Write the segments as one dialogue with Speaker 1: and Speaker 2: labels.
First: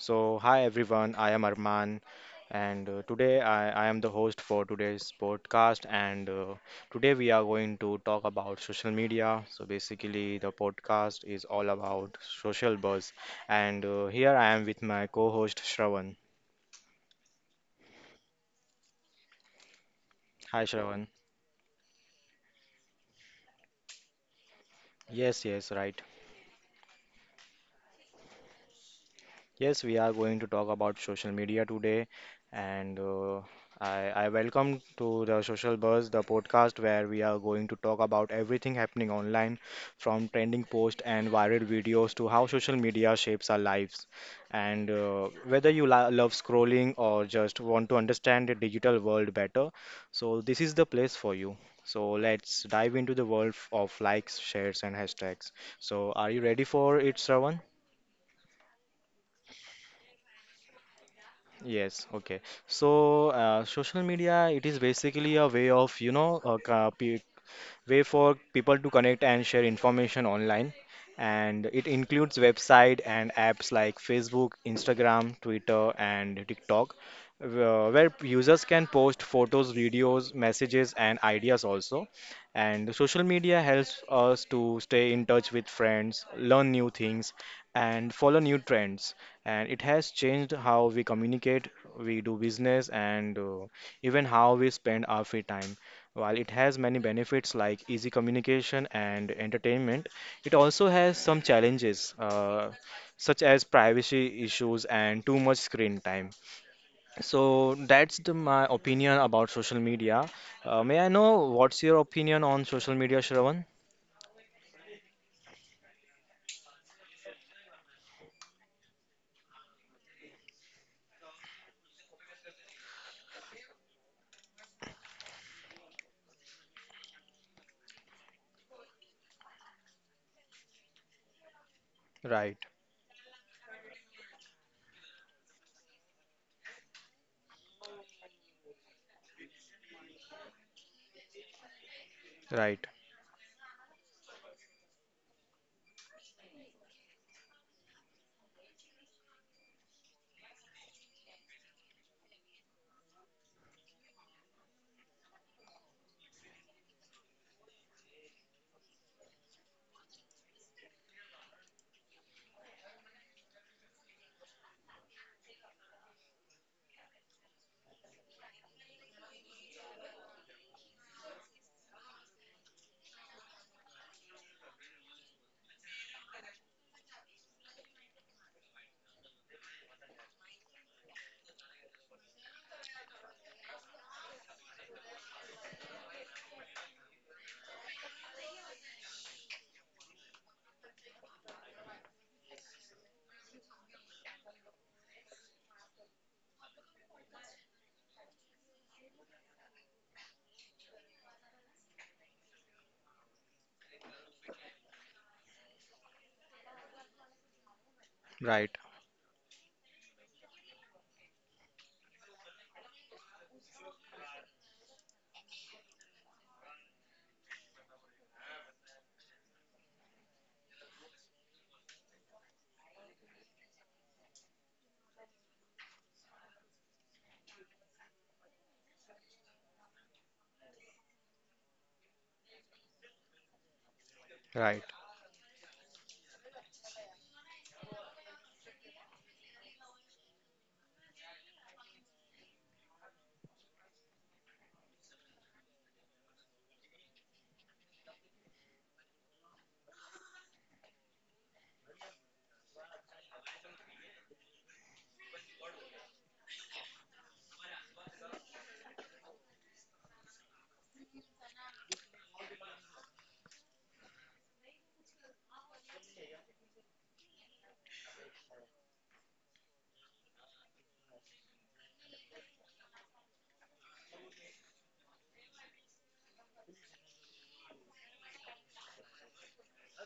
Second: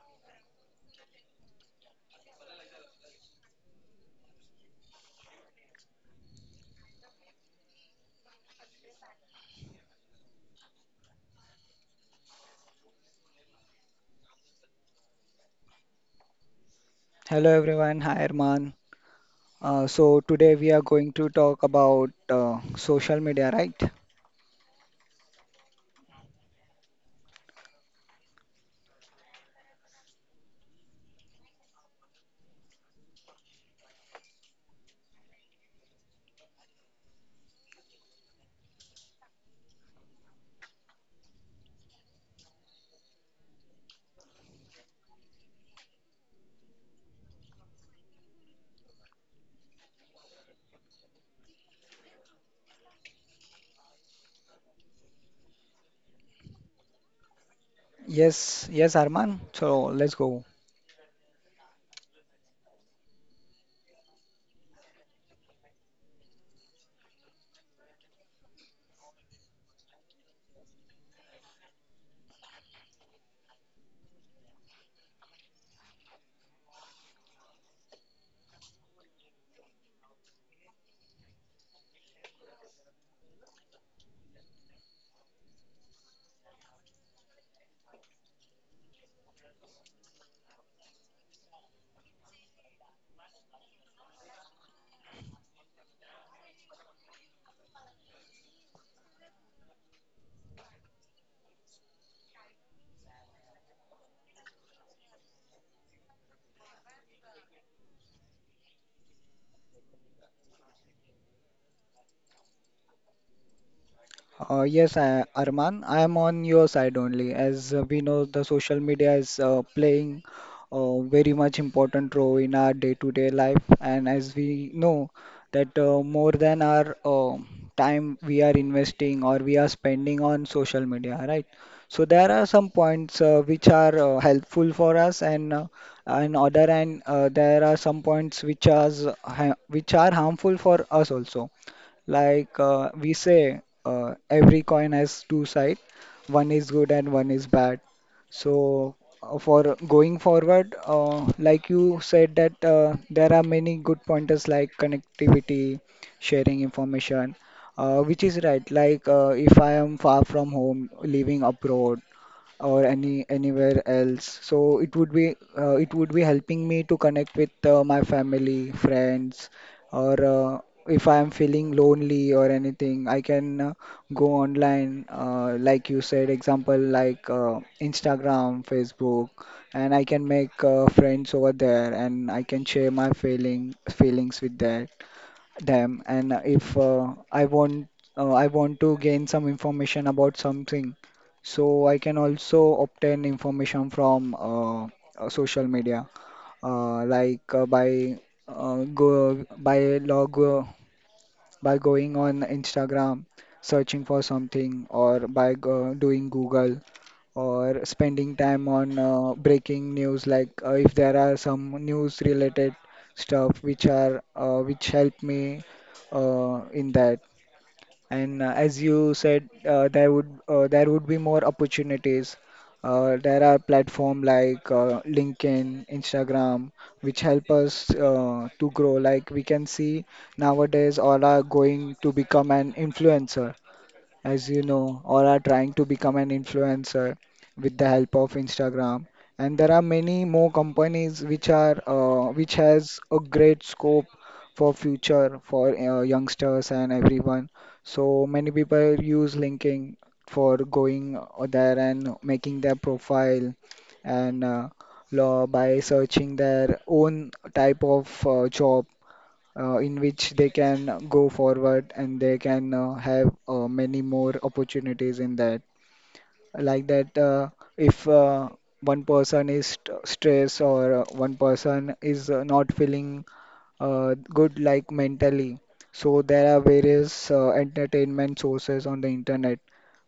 Speaker 1: So, hi everyone, I am Arman, and today I am the host for today's podcast. And today we are going to talk about social media. So, basically, the podcast is all about social buzz. And here I am with my co host Shravan.
Speaker 2: Hello everyone, hi Arman. So today we
Speaker 1: Hi,
Speaker 2: are going
Speaker 1: Shravan.
Speaker 2: to talk about social media, right?
Speaker 1: Yes, yes, right. Yes, we are going to talk about social media today, and I welcome to the Social Buzz, the podcast where we are going to talk about everything happening online, from trending posts and viral videos to how social media shapes our lives. And whether you love scrolling or just want to understand the digital world better, so this is the place for you. So let's dive into the world of likes, shares, and hashtags. So, are you ready for it, Shravan?
Speaker 2: Yes, yes, Arman. So let's go.
Speaker 1: Yes, okay. So, social media, it is basically a way of, way for people to connect and share information online. And it includes website and apps like Facebook, Instagram, Twitter, and TikTok, where users can post photos, videos, messages, and ideas also. And social media helps us to stay in touch with friends, learn new things, and follow new trends. And it has changed how we communicate, we do business, and even how we spend our free time. While it has many benefits like easy communication and entertainment, it also has some challenges, such as privacy issues and too much screen time. So that's my opinion about social media. May I know what's your opinion on social media, Shravan?
Speaker 2: Yes, I, Arman, I am on your side only. As we know, the social media is playing a very much important role in our day-to-day life, and as we know that more than our time we are investing or we are spending on social media, right? So there are
Speaker 1: Right,
Speaker 2: some points which are helpful for us, and on other hand, there are some points which are harmful for us also. Like
Speaker 1: right,
Speaker 2: we say, every coin has two sides. One is good and one is bad. So for going forward, like you said that there are many good pointers like connectivity, sharing information, which is right. Like if I am far from home, living abroad, or anywhere else. So it would be helping me to connect with my family, friends, or if I am feeling lonely or anything, I can go online, like you said, example like Instagram, Facebook, and I can make friends over there, and I can share my feelings with that them, and if I want to gain some information about something, so I can also obtain information from social media like by go by log by going on Instagram, searching for something, or by doing Google, or spending time
Speaker 1: right,
Speaker 2: on breaking news. Like if there are some news related stuff which are which help me in that. And as you said there would be more opportunities. Uh, there are platform like LinkedIn, Instagram, which help us to grow. Like we can see nowadays, all are going to become an influencer, as you
Speaker 1: right,
Speaker 2: know, or are trying to become an influencer with the help of Instagram. And there are many more companies which are which has a great scope for future for youngsters and everyone. So many people use LinkedIn for going there and making their profile, and by searching their own type of job in which they can go forward and they can have many more opportunities in that. Like that, if one person is st stressed, or one person is not feeling good, like mentally, so there are various entertainment sources on the internet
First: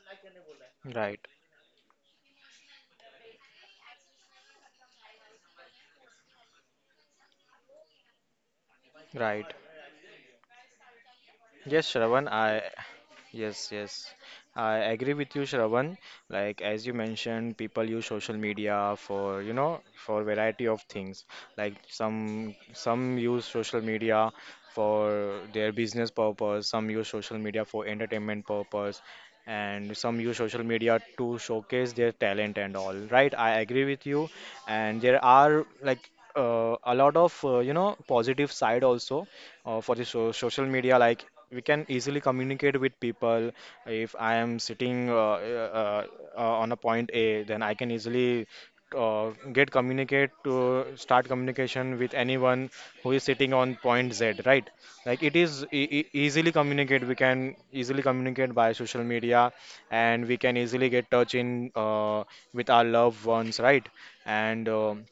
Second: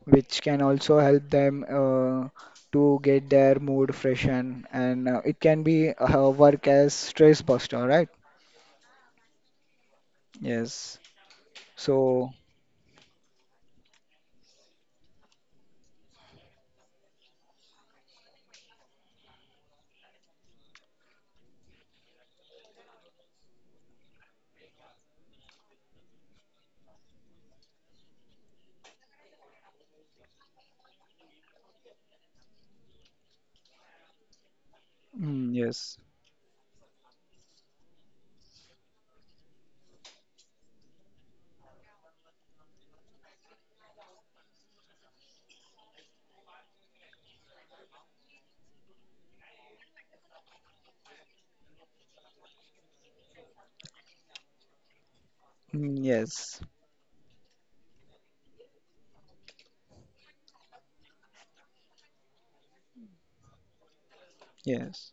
Speaker 2: which can also
Speaker 1: right,
Speaker 2: help them to get their mood freshen, and it can be work as stress buster, right?
Speaker 1: right.
Speaker 2: Yes.
Speaker 1: Yes, Shravan,
Speaker 2: So.
Speaker 1: I Yes, yes. I agree with you, Shravan. Like as you mentioned, people use social media for, you know, for variety of things. Like some use social media for their business purpose, some use social media for entertainment purpose, and some use social media to showcase their talent and all. Right? I agree with you. And
Speaker 2: Mm,
Speaker 1: there
Speaker 2: yes.
Speaker 1: are like a lot of you know positive side also for the social media, like we can easily communicate with people if I am sitting uh, uh, on a point A, then I can easily uh, get communicate to start communication with anyone who is sitting on point Z, right? Like it is
Speaker 2: Mm,
Speaker 1: easily
Speaker 2: yes.
Speaker 1: communicate, we can easily communicate by social media, and we can easily get touch in with our loved ones, right? And
Speaker 2: Yes.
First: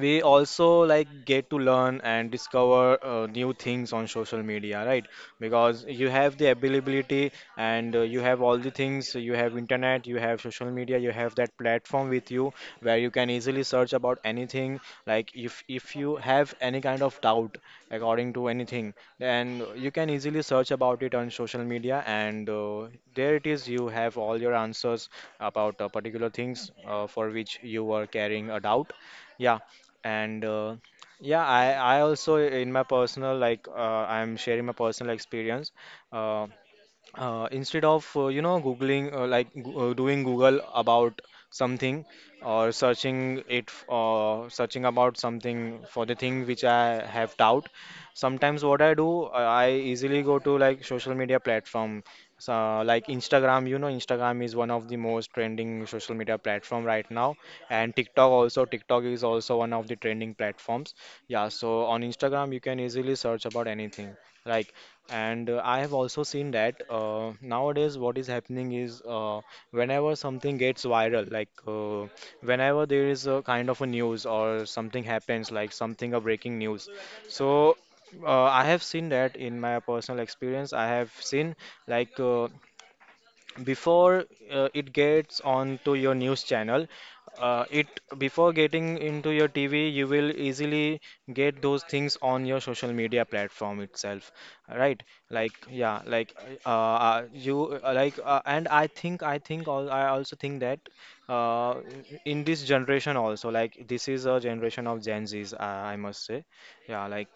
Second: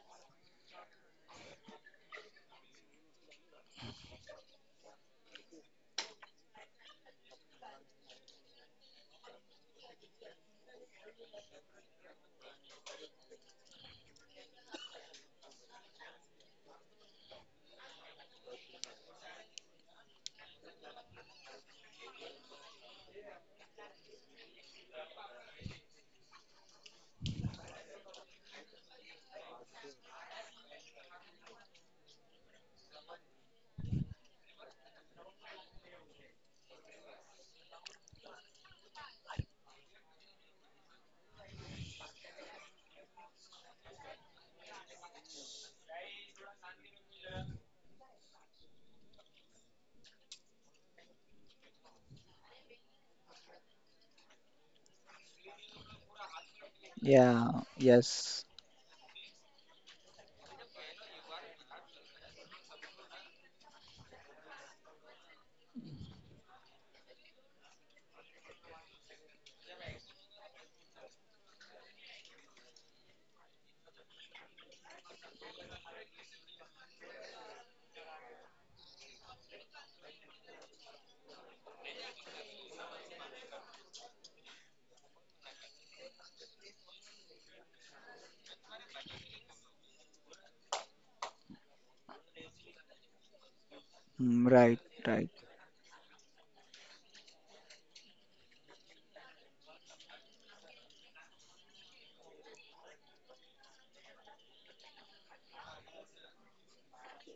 Speaker 1: we also like get to learn and discover new things on social media, right? Because you have the availability, and you have all the things, you have internet, you have social media, you have that platform with you, where you can easily search about anything. Like if you have any kind of doubt according to anything, then you can easily search about it on social media, and there it is, you have all your answers about particular things for which you were carrying a doubt. Yeah, and yeah, I also in my personal, like I'm sharing my personal experience. Uh, instead of you know googling doing google about something, or searching it searching about something for the thing which I have doubt, sometimes what I do, I easily go to like social media platform. So like Instagram, you know Instagram is one of the most trending social media platform right now,
Speaker 2: Yeah.
Speaker 1: and TikTok
Speaker 2: Yes.
Speaker 1: also, TikTok is also one of the trending platforms. Yeah, so on Instagram you can easily search about anything, like, and I have also seen that nowadays what is happening is whenever something gets viral, like whenever there is a kind of a news or something happens, like something a breaking news. So I have seen that in my personal experience. I have seen, like before it gets onto your news channel, it before getting into your TV, you will easily get those things on your social media platform itself,
Speaker 2: Mm, right.
Speaker 1: right?
Speaker 2: Right.
Speaker 1: Like yeah, like you like and I think all I also think that uh, in this generation also, like this is a generation of Gen Z's, I must say. Yeah, like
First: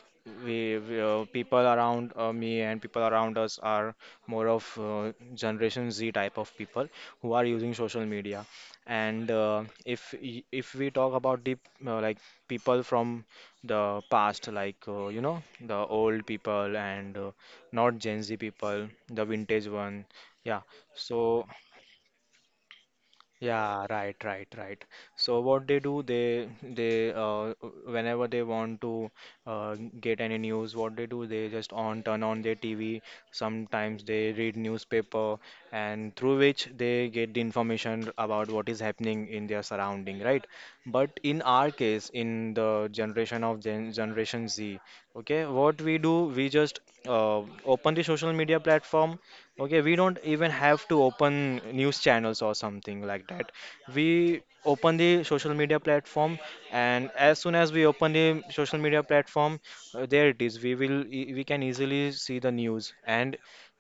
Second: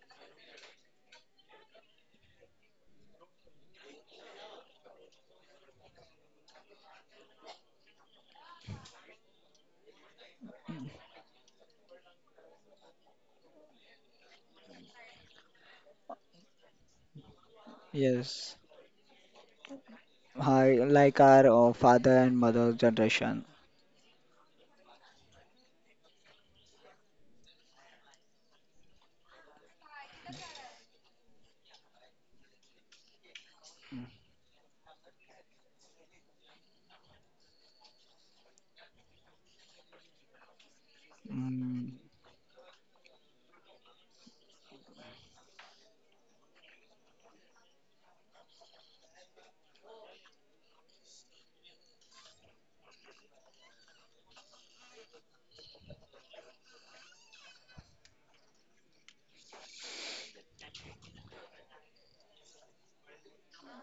Speaker 1: we people around me and people around us are more of Generation Z type of people who are using social media. And if we talk about the uh, like people from the past, like you know the old people and not Gen Z
Speaker 2: Yes.
Speaker 1: people, the vintage one, yeah.
Speaker 2: Hi, like
Speaker 1: So
Speaker 2: our father and mother generation.
Speaker 1: yeah, right, right, right. So what they do, they whenever they want to get any news, what they do, they just on turn on their TV. Sometimes they read newspaper, and through which they get the information about what is happening in their surrounding, right? But in
Speaker 2: Mm,
Speaker 1: our case, in the generation of Generation Z, okay, what we do, we just open the social media platform. Okay, we don't even have to open news channels or something like that. We open the social media platform, and as soon as we open the social media platform, there it is. We will we can easily see the news, and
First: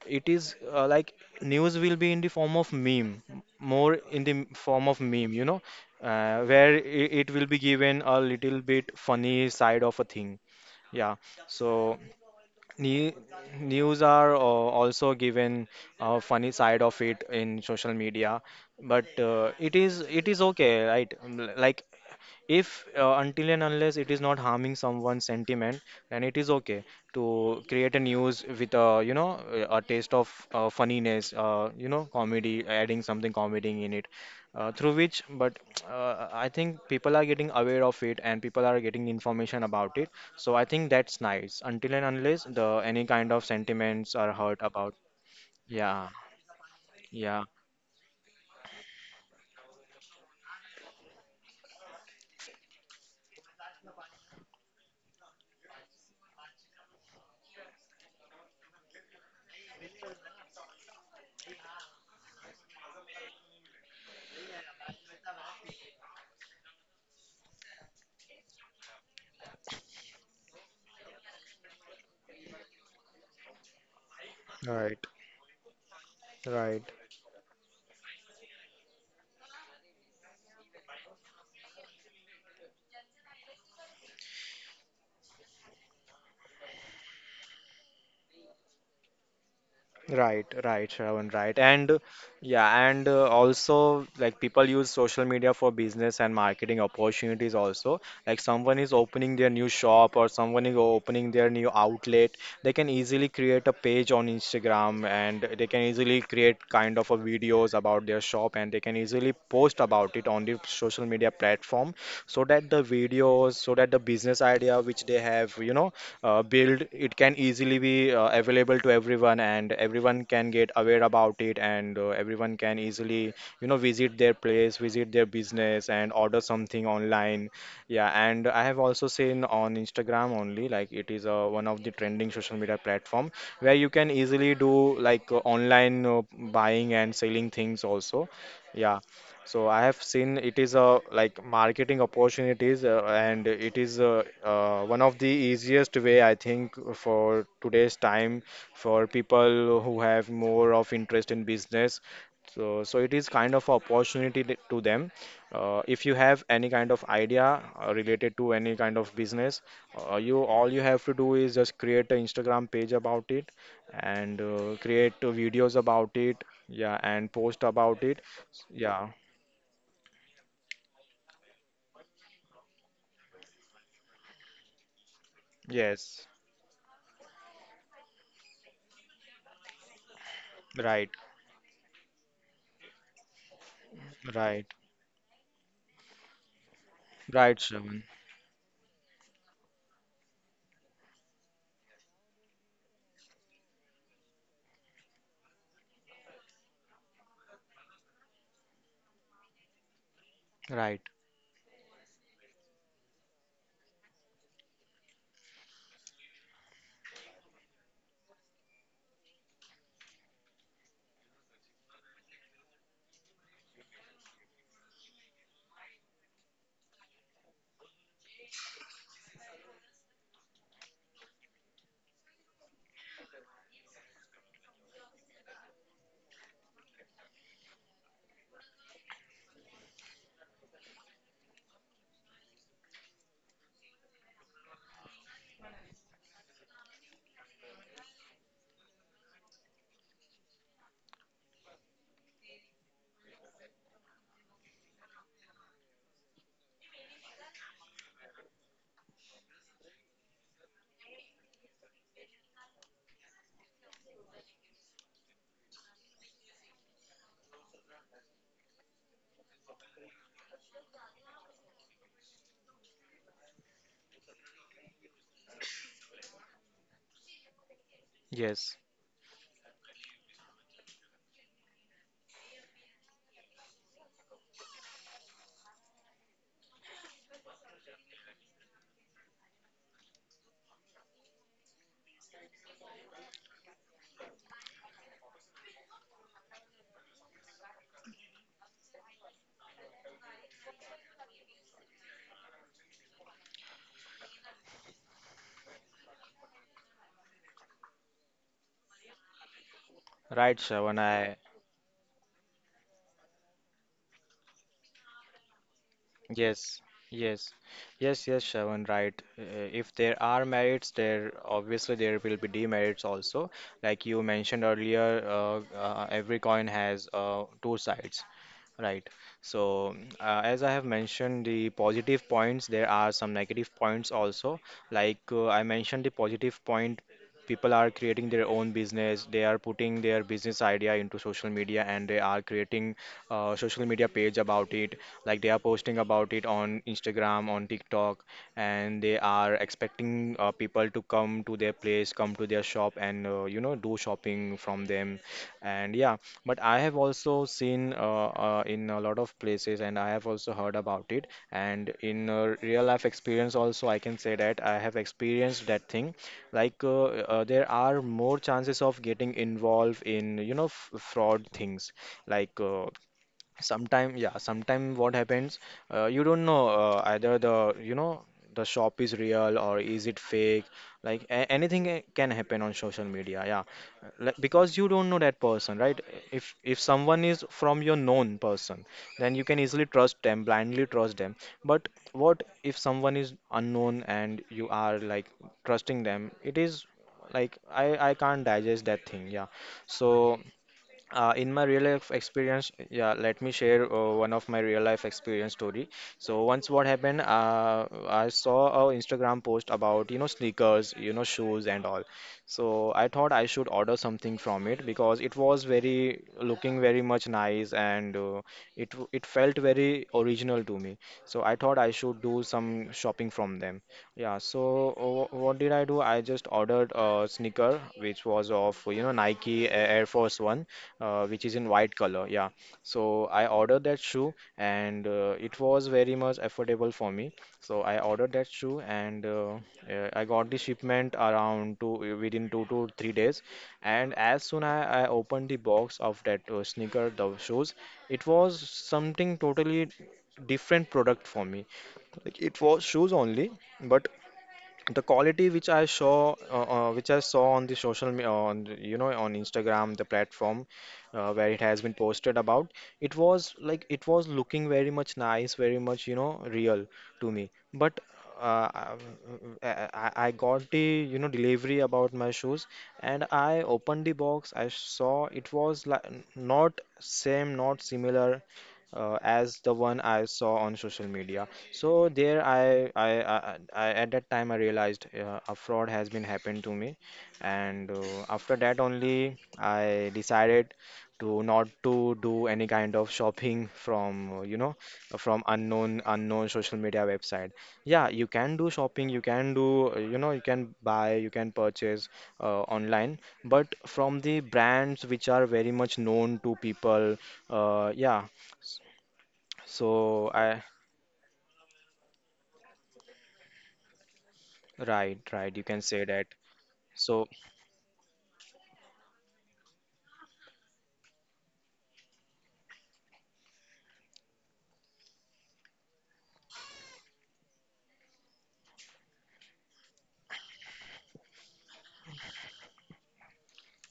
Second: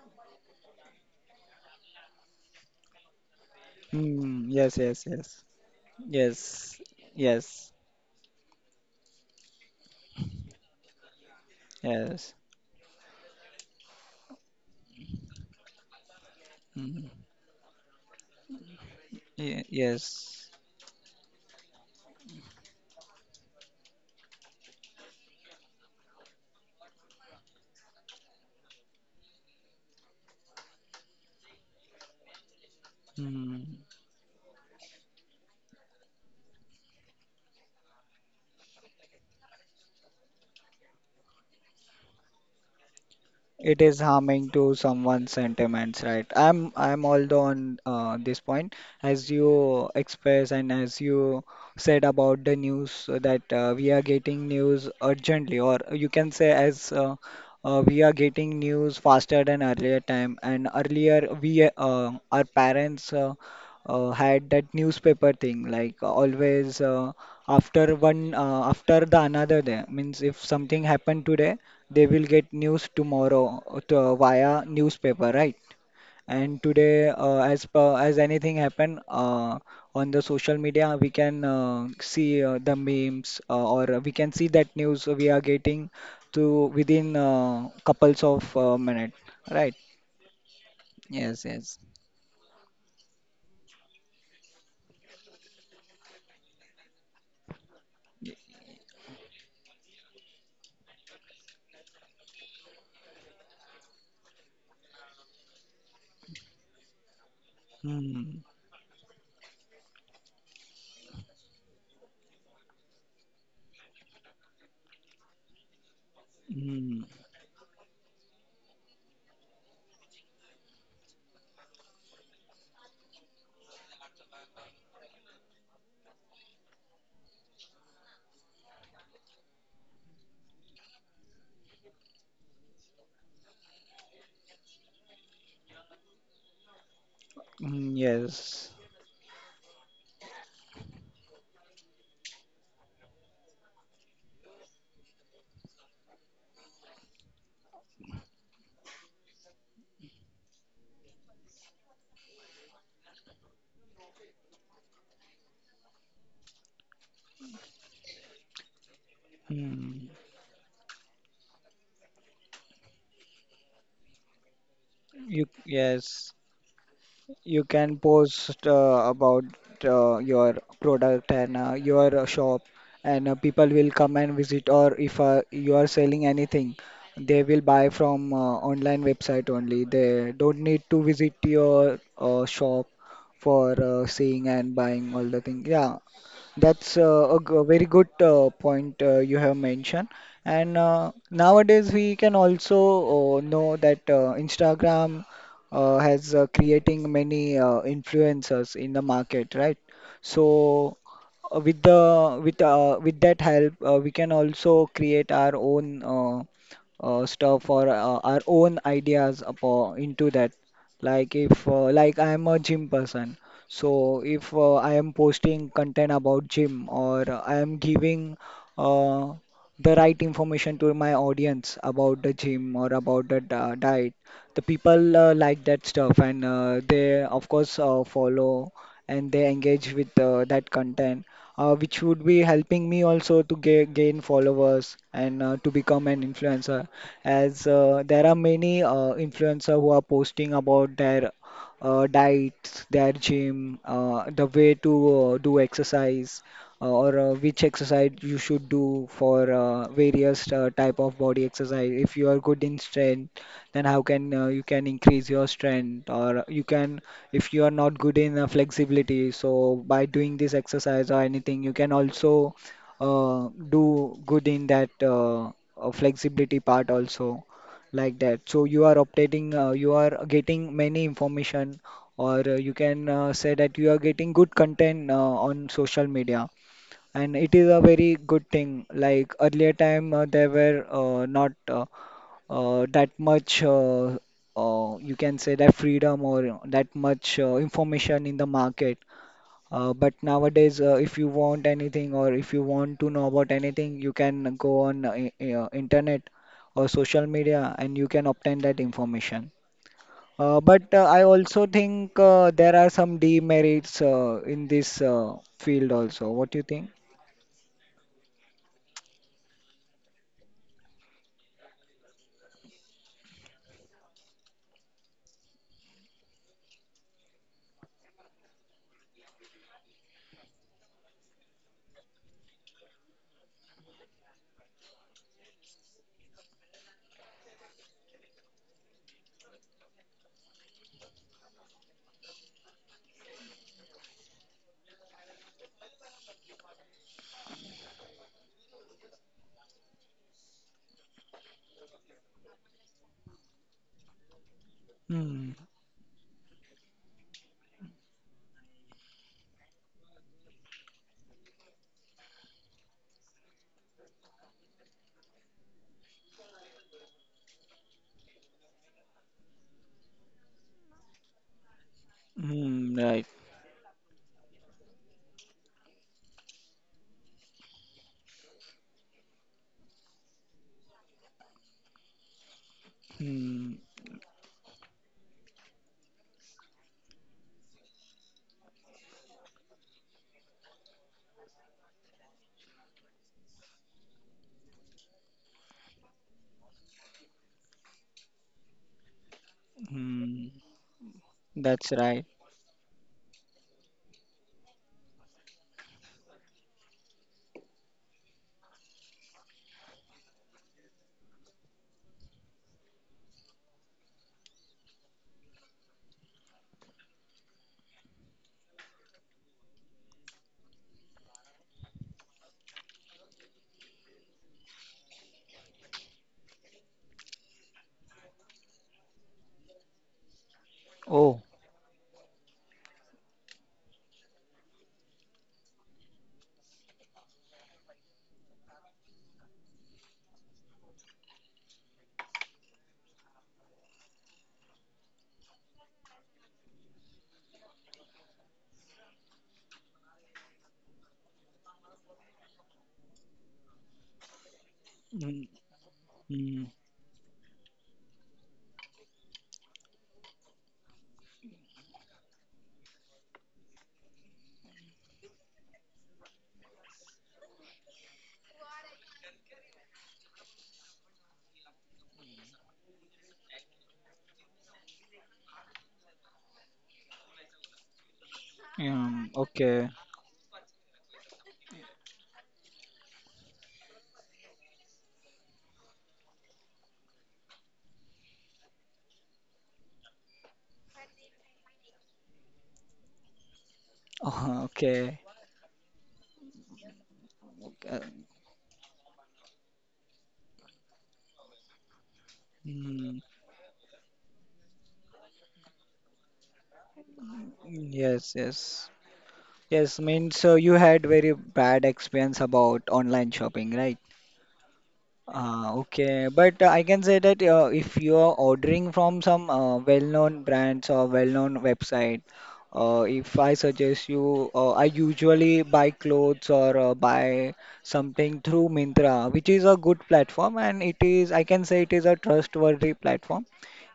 Speaker 1: it is like news will be in the form of meme, more in the
Speaker 2: mm, yes.
Speaker 1: form of
Speaker 2: Yes.
Speaker 1: meme, you
Speaker 2: Yes.
Speaker 1: know, where
Speaker 2: Yes.
Speaker 1: it will be
Speaker 2: Yes.
Speaker 1: given a little bit funny side of a thing. Yeah, so.
Speaker 2: Yes.
Speaker 1: Ne- news are also given a funny side of it
Speaker 2: Mm,
Speaker 1: in social media, but it is
Speaker 2: yes.
Speaker 1: okay, right? Like if until and unless it is not harming someone's sentiment, then it is okay to create a news with a you know a taste of funniness, you know comedy, adding something
Speaker 2: Mm,
Speaker 1: comedy in it, through which, but I think people are getting aware of it and people are getting information about it, so I think that's nice, until and unless the any kind of
Speaker 2: it is
Speaker 1: sentiments are
Speaker 2: harming
Speaker 1: hurt
Speaker 2: to
Speaker 1: about.
Speaker 2: someone's
Speaker 1: Yeah,
Speaker 2: sentiments, right? I'm all
Speaker 1: yeah.
Speaker 2: on this point, as you express and as you said about the news. That we are getting news urgently, or you can say as we are getting news faster than earlier time. And earlier we our parents had that newspaper thing, like always after the another day. Means if something happened today, they will get news tomorrow via
Speaker 1: Right,
Speaker 2: newspaper, right? And
Speaker 1: right.
Speaker 2: today, as per, as anything happen on the social media, we can see the memes or we can see that news. We are getting to within couples of minute, right?
Speaker 1: Right, right, Shravan,
Speaker 2: Yes,
Speaker 1: right.
Speaker 2: yes.
Speaker 1: And yeah, and also like people use social media for business and marketing opportunities also. Like someone is opening their new shop or someone is opening their new outlet, they can easily create a page on Instagram, and they can easily create kind of a videos about
Speaker 2: Hmm.
Speaker 1: their shop, and they can easily post about it on the social media platform, so that the videos, so that the business idea which they have, you know, build,
Speaker 2: Hmm.
Speaker 1: it can easily be available to everyone, and everyone can get aware about it, and everyone can easily you know visit their place, visit their business, and order something online. Yeah, and I have also seen on Instagram only, like it is one of the trending social media platform where you can easily do like online buying and selling things
Speaker 2: Hmm.
Speaker 1: also.
Speaker 2: Yes.
Speaker 1: Yeah, so I have seen it is like marketing opportunities, and it is one of the easiest way I think for today's time, for people who have more of interest in business. So, so it is kind of opportunity to them. If you have any kind of idea related to any kind of business,
Speaker 2: Hmm.
Speaker 1: you all you have to do is just create an Instagram page about it, and create videos about
Speaker 2: Yes.
Speaker 1: it, yeah, and
Speaker 2: You
Speaker 1: post
Speaker 2: can
Speaker 1: about it.
Speaker 2: post
Speaker 1: Yeah,
Speaker 2: about your product and your shop, and people will come and visit. Or if you are selling
Speaker 1: yes,
Speaker 2: anything, they will buy from online website only. They don't need to
Speaker 1: right,
Speaker 2: visit your shop for seeing and
Speaker 1: right,
Speaker 2: buying all the things. Yeah, that's a
Speaker 1: right,
Speaker 2: very good
Speaker 1: Shravan,
Speaker 2: point you have mentioned. And nowadays we can also know that Instagram has creating many influencers in the market, right? So
Speaker 1: right,
Speaker 2: with the with that help, we can also create our own stuff or our own ideas upon into that. Like if like I am a gym person, so if I am posting content about gym, or I am giving uh, the right information to my audience about the gym or about the diet, the people like that stuff, and they of course follow and they engage with that content, which would be helping me also to ga gain followers and to become an influencer. As there are many influencer who are posting about their diets, their gym, the way to do exercise, or which exercise you should do for various type of body exercise. If you are good in strength, then how can you can increase your strength, or you can, if you are not good in flexibility. So by doing this exercise or anything, you can also do good in that flexibility part also, like that. So
Speaker 1: yes,
Speaker 2: you are updating, you are getting many information, or you can say that you are getting good content on social media. And it is a very good thing. Like earlier time, there were not that much, you can say that freedom, or that much information in the market. But nowadays, if you want anything, or if you want to know about anything, you can go on internet or social media, and you can obtain that information.
Speaker 1: right,
Speaker 2: But
Speaker 1: Shravan.
Speaker 2: I also think there are some demerits in this field also. What do you
Speaker 1: Yes,
Speaker 2: think?
Speaker 1: yes, yes, yes, Shravan, right. If there are merits, there obviously there will be demerits also. Like you mentioned earlier, every coin has two sides. Right. So, as I have mentioned the positive points, there are some negative points also. Like I mentioned the positive point, people are creating their own business, they are putting their business idea into social media, and they are creating social media page about it. Like they are posting about it on Instagram, on TikTok, and they are expecting people to come to their place, come to their shop, and you know do shopping from them.
Speaker 2: Hmm.
Speaker 1: And yeah, but I have also seen in a lot of places, and I have also heard about it. And in real life experience, also, I can say that I have experienced that thing. Like, there are more chances of getting involved in, you know, f fraud things. Like,
Speaker 2: Hmm. Right.
Speaker 1: sometime what happens, you don't know, either the you know the shop is real or is it fake. Like anything can happen on social media, yeah.
Speaker 2: Hmm.
Speaker 1: Like, because you don't know that person, right? If someone is from your known person, then you can easily trust them, blindly trust them. But what if someone is unknown and you are, like, trusting them? It is like I can't digest that thing, yeah. So,
Speaker 2: Hmm.
Speaker 1: in my real
Speaker 2: That's
Speaker 1: life
Speaker 2: right.
Speaker 1: experience, yeah, let me share one of my real life experience story. So once, what happened, I saw a Instagram post about, sneakers, shoes and all. So I thought I should order something from it because it was very looking very much nice, and it felt very original to me. So I thought I should do some shopping from them. Yeah. So what did I do? I just ordered a sneaker which was of, Nike Air Force One,
Speaker 2: Oh.
Speaker 1: which is in white color. Yeah. So I ordered that shoe, and it was very much affordable for me. So I ordered that shoe, and I got the shipment around two within 2 to 3 days. And as soon as I opened the box of that sneaker, the shoes, it was something totally different product for me. Like it was shoes only, but the
Speaker 2: Hmm.
Speaker 1: quality which I saw, uh,
Speaker 2: Hmm.
Speaker 1: uh, which I saw on the on Instagram, the platform, where it has been posted about, it was like it was looking very much nice, very much, real to me. But uh, I, I got the, delivery about my shoes, and I opened the box. I saw it was like not same, not similar, as the
Speaker 2: Okay.
Speaker 1: one I saw on social media. So there, I at that time I realized a fraud has been happened to me, and after that only I decided to not to do any kind of shopping from,
Speaker 2: okay.
Speaker 1: from unknown social media website.
Speaker 2: Uh,
Speaker 1: Yeah, you can do shopping, you can do, you can buy, you can purchase online,
Speaker 2: hmm.
Speaker 1: but from the brands which are very much known to people, yeah.
Speaker 2: Yes. Yes. Yes,
Speaker 1: So
Speaker 2: means so
Speaker 1: I—
Speaker 2: you had very bad experience about online shopping, right?
Speaker 1: right, right, you
Speaker 2: Ah,
Speaker 1: can say that.
Speaker 2: okay, but I can say
Speaker 1: So—
Speaker 2: that if you are ordering from some well-known brands or well-known website, if I suggest you, I usually buy clothes or buy something through Myntra, which is a good platform, and it is, I can say, it is a trustworthy platform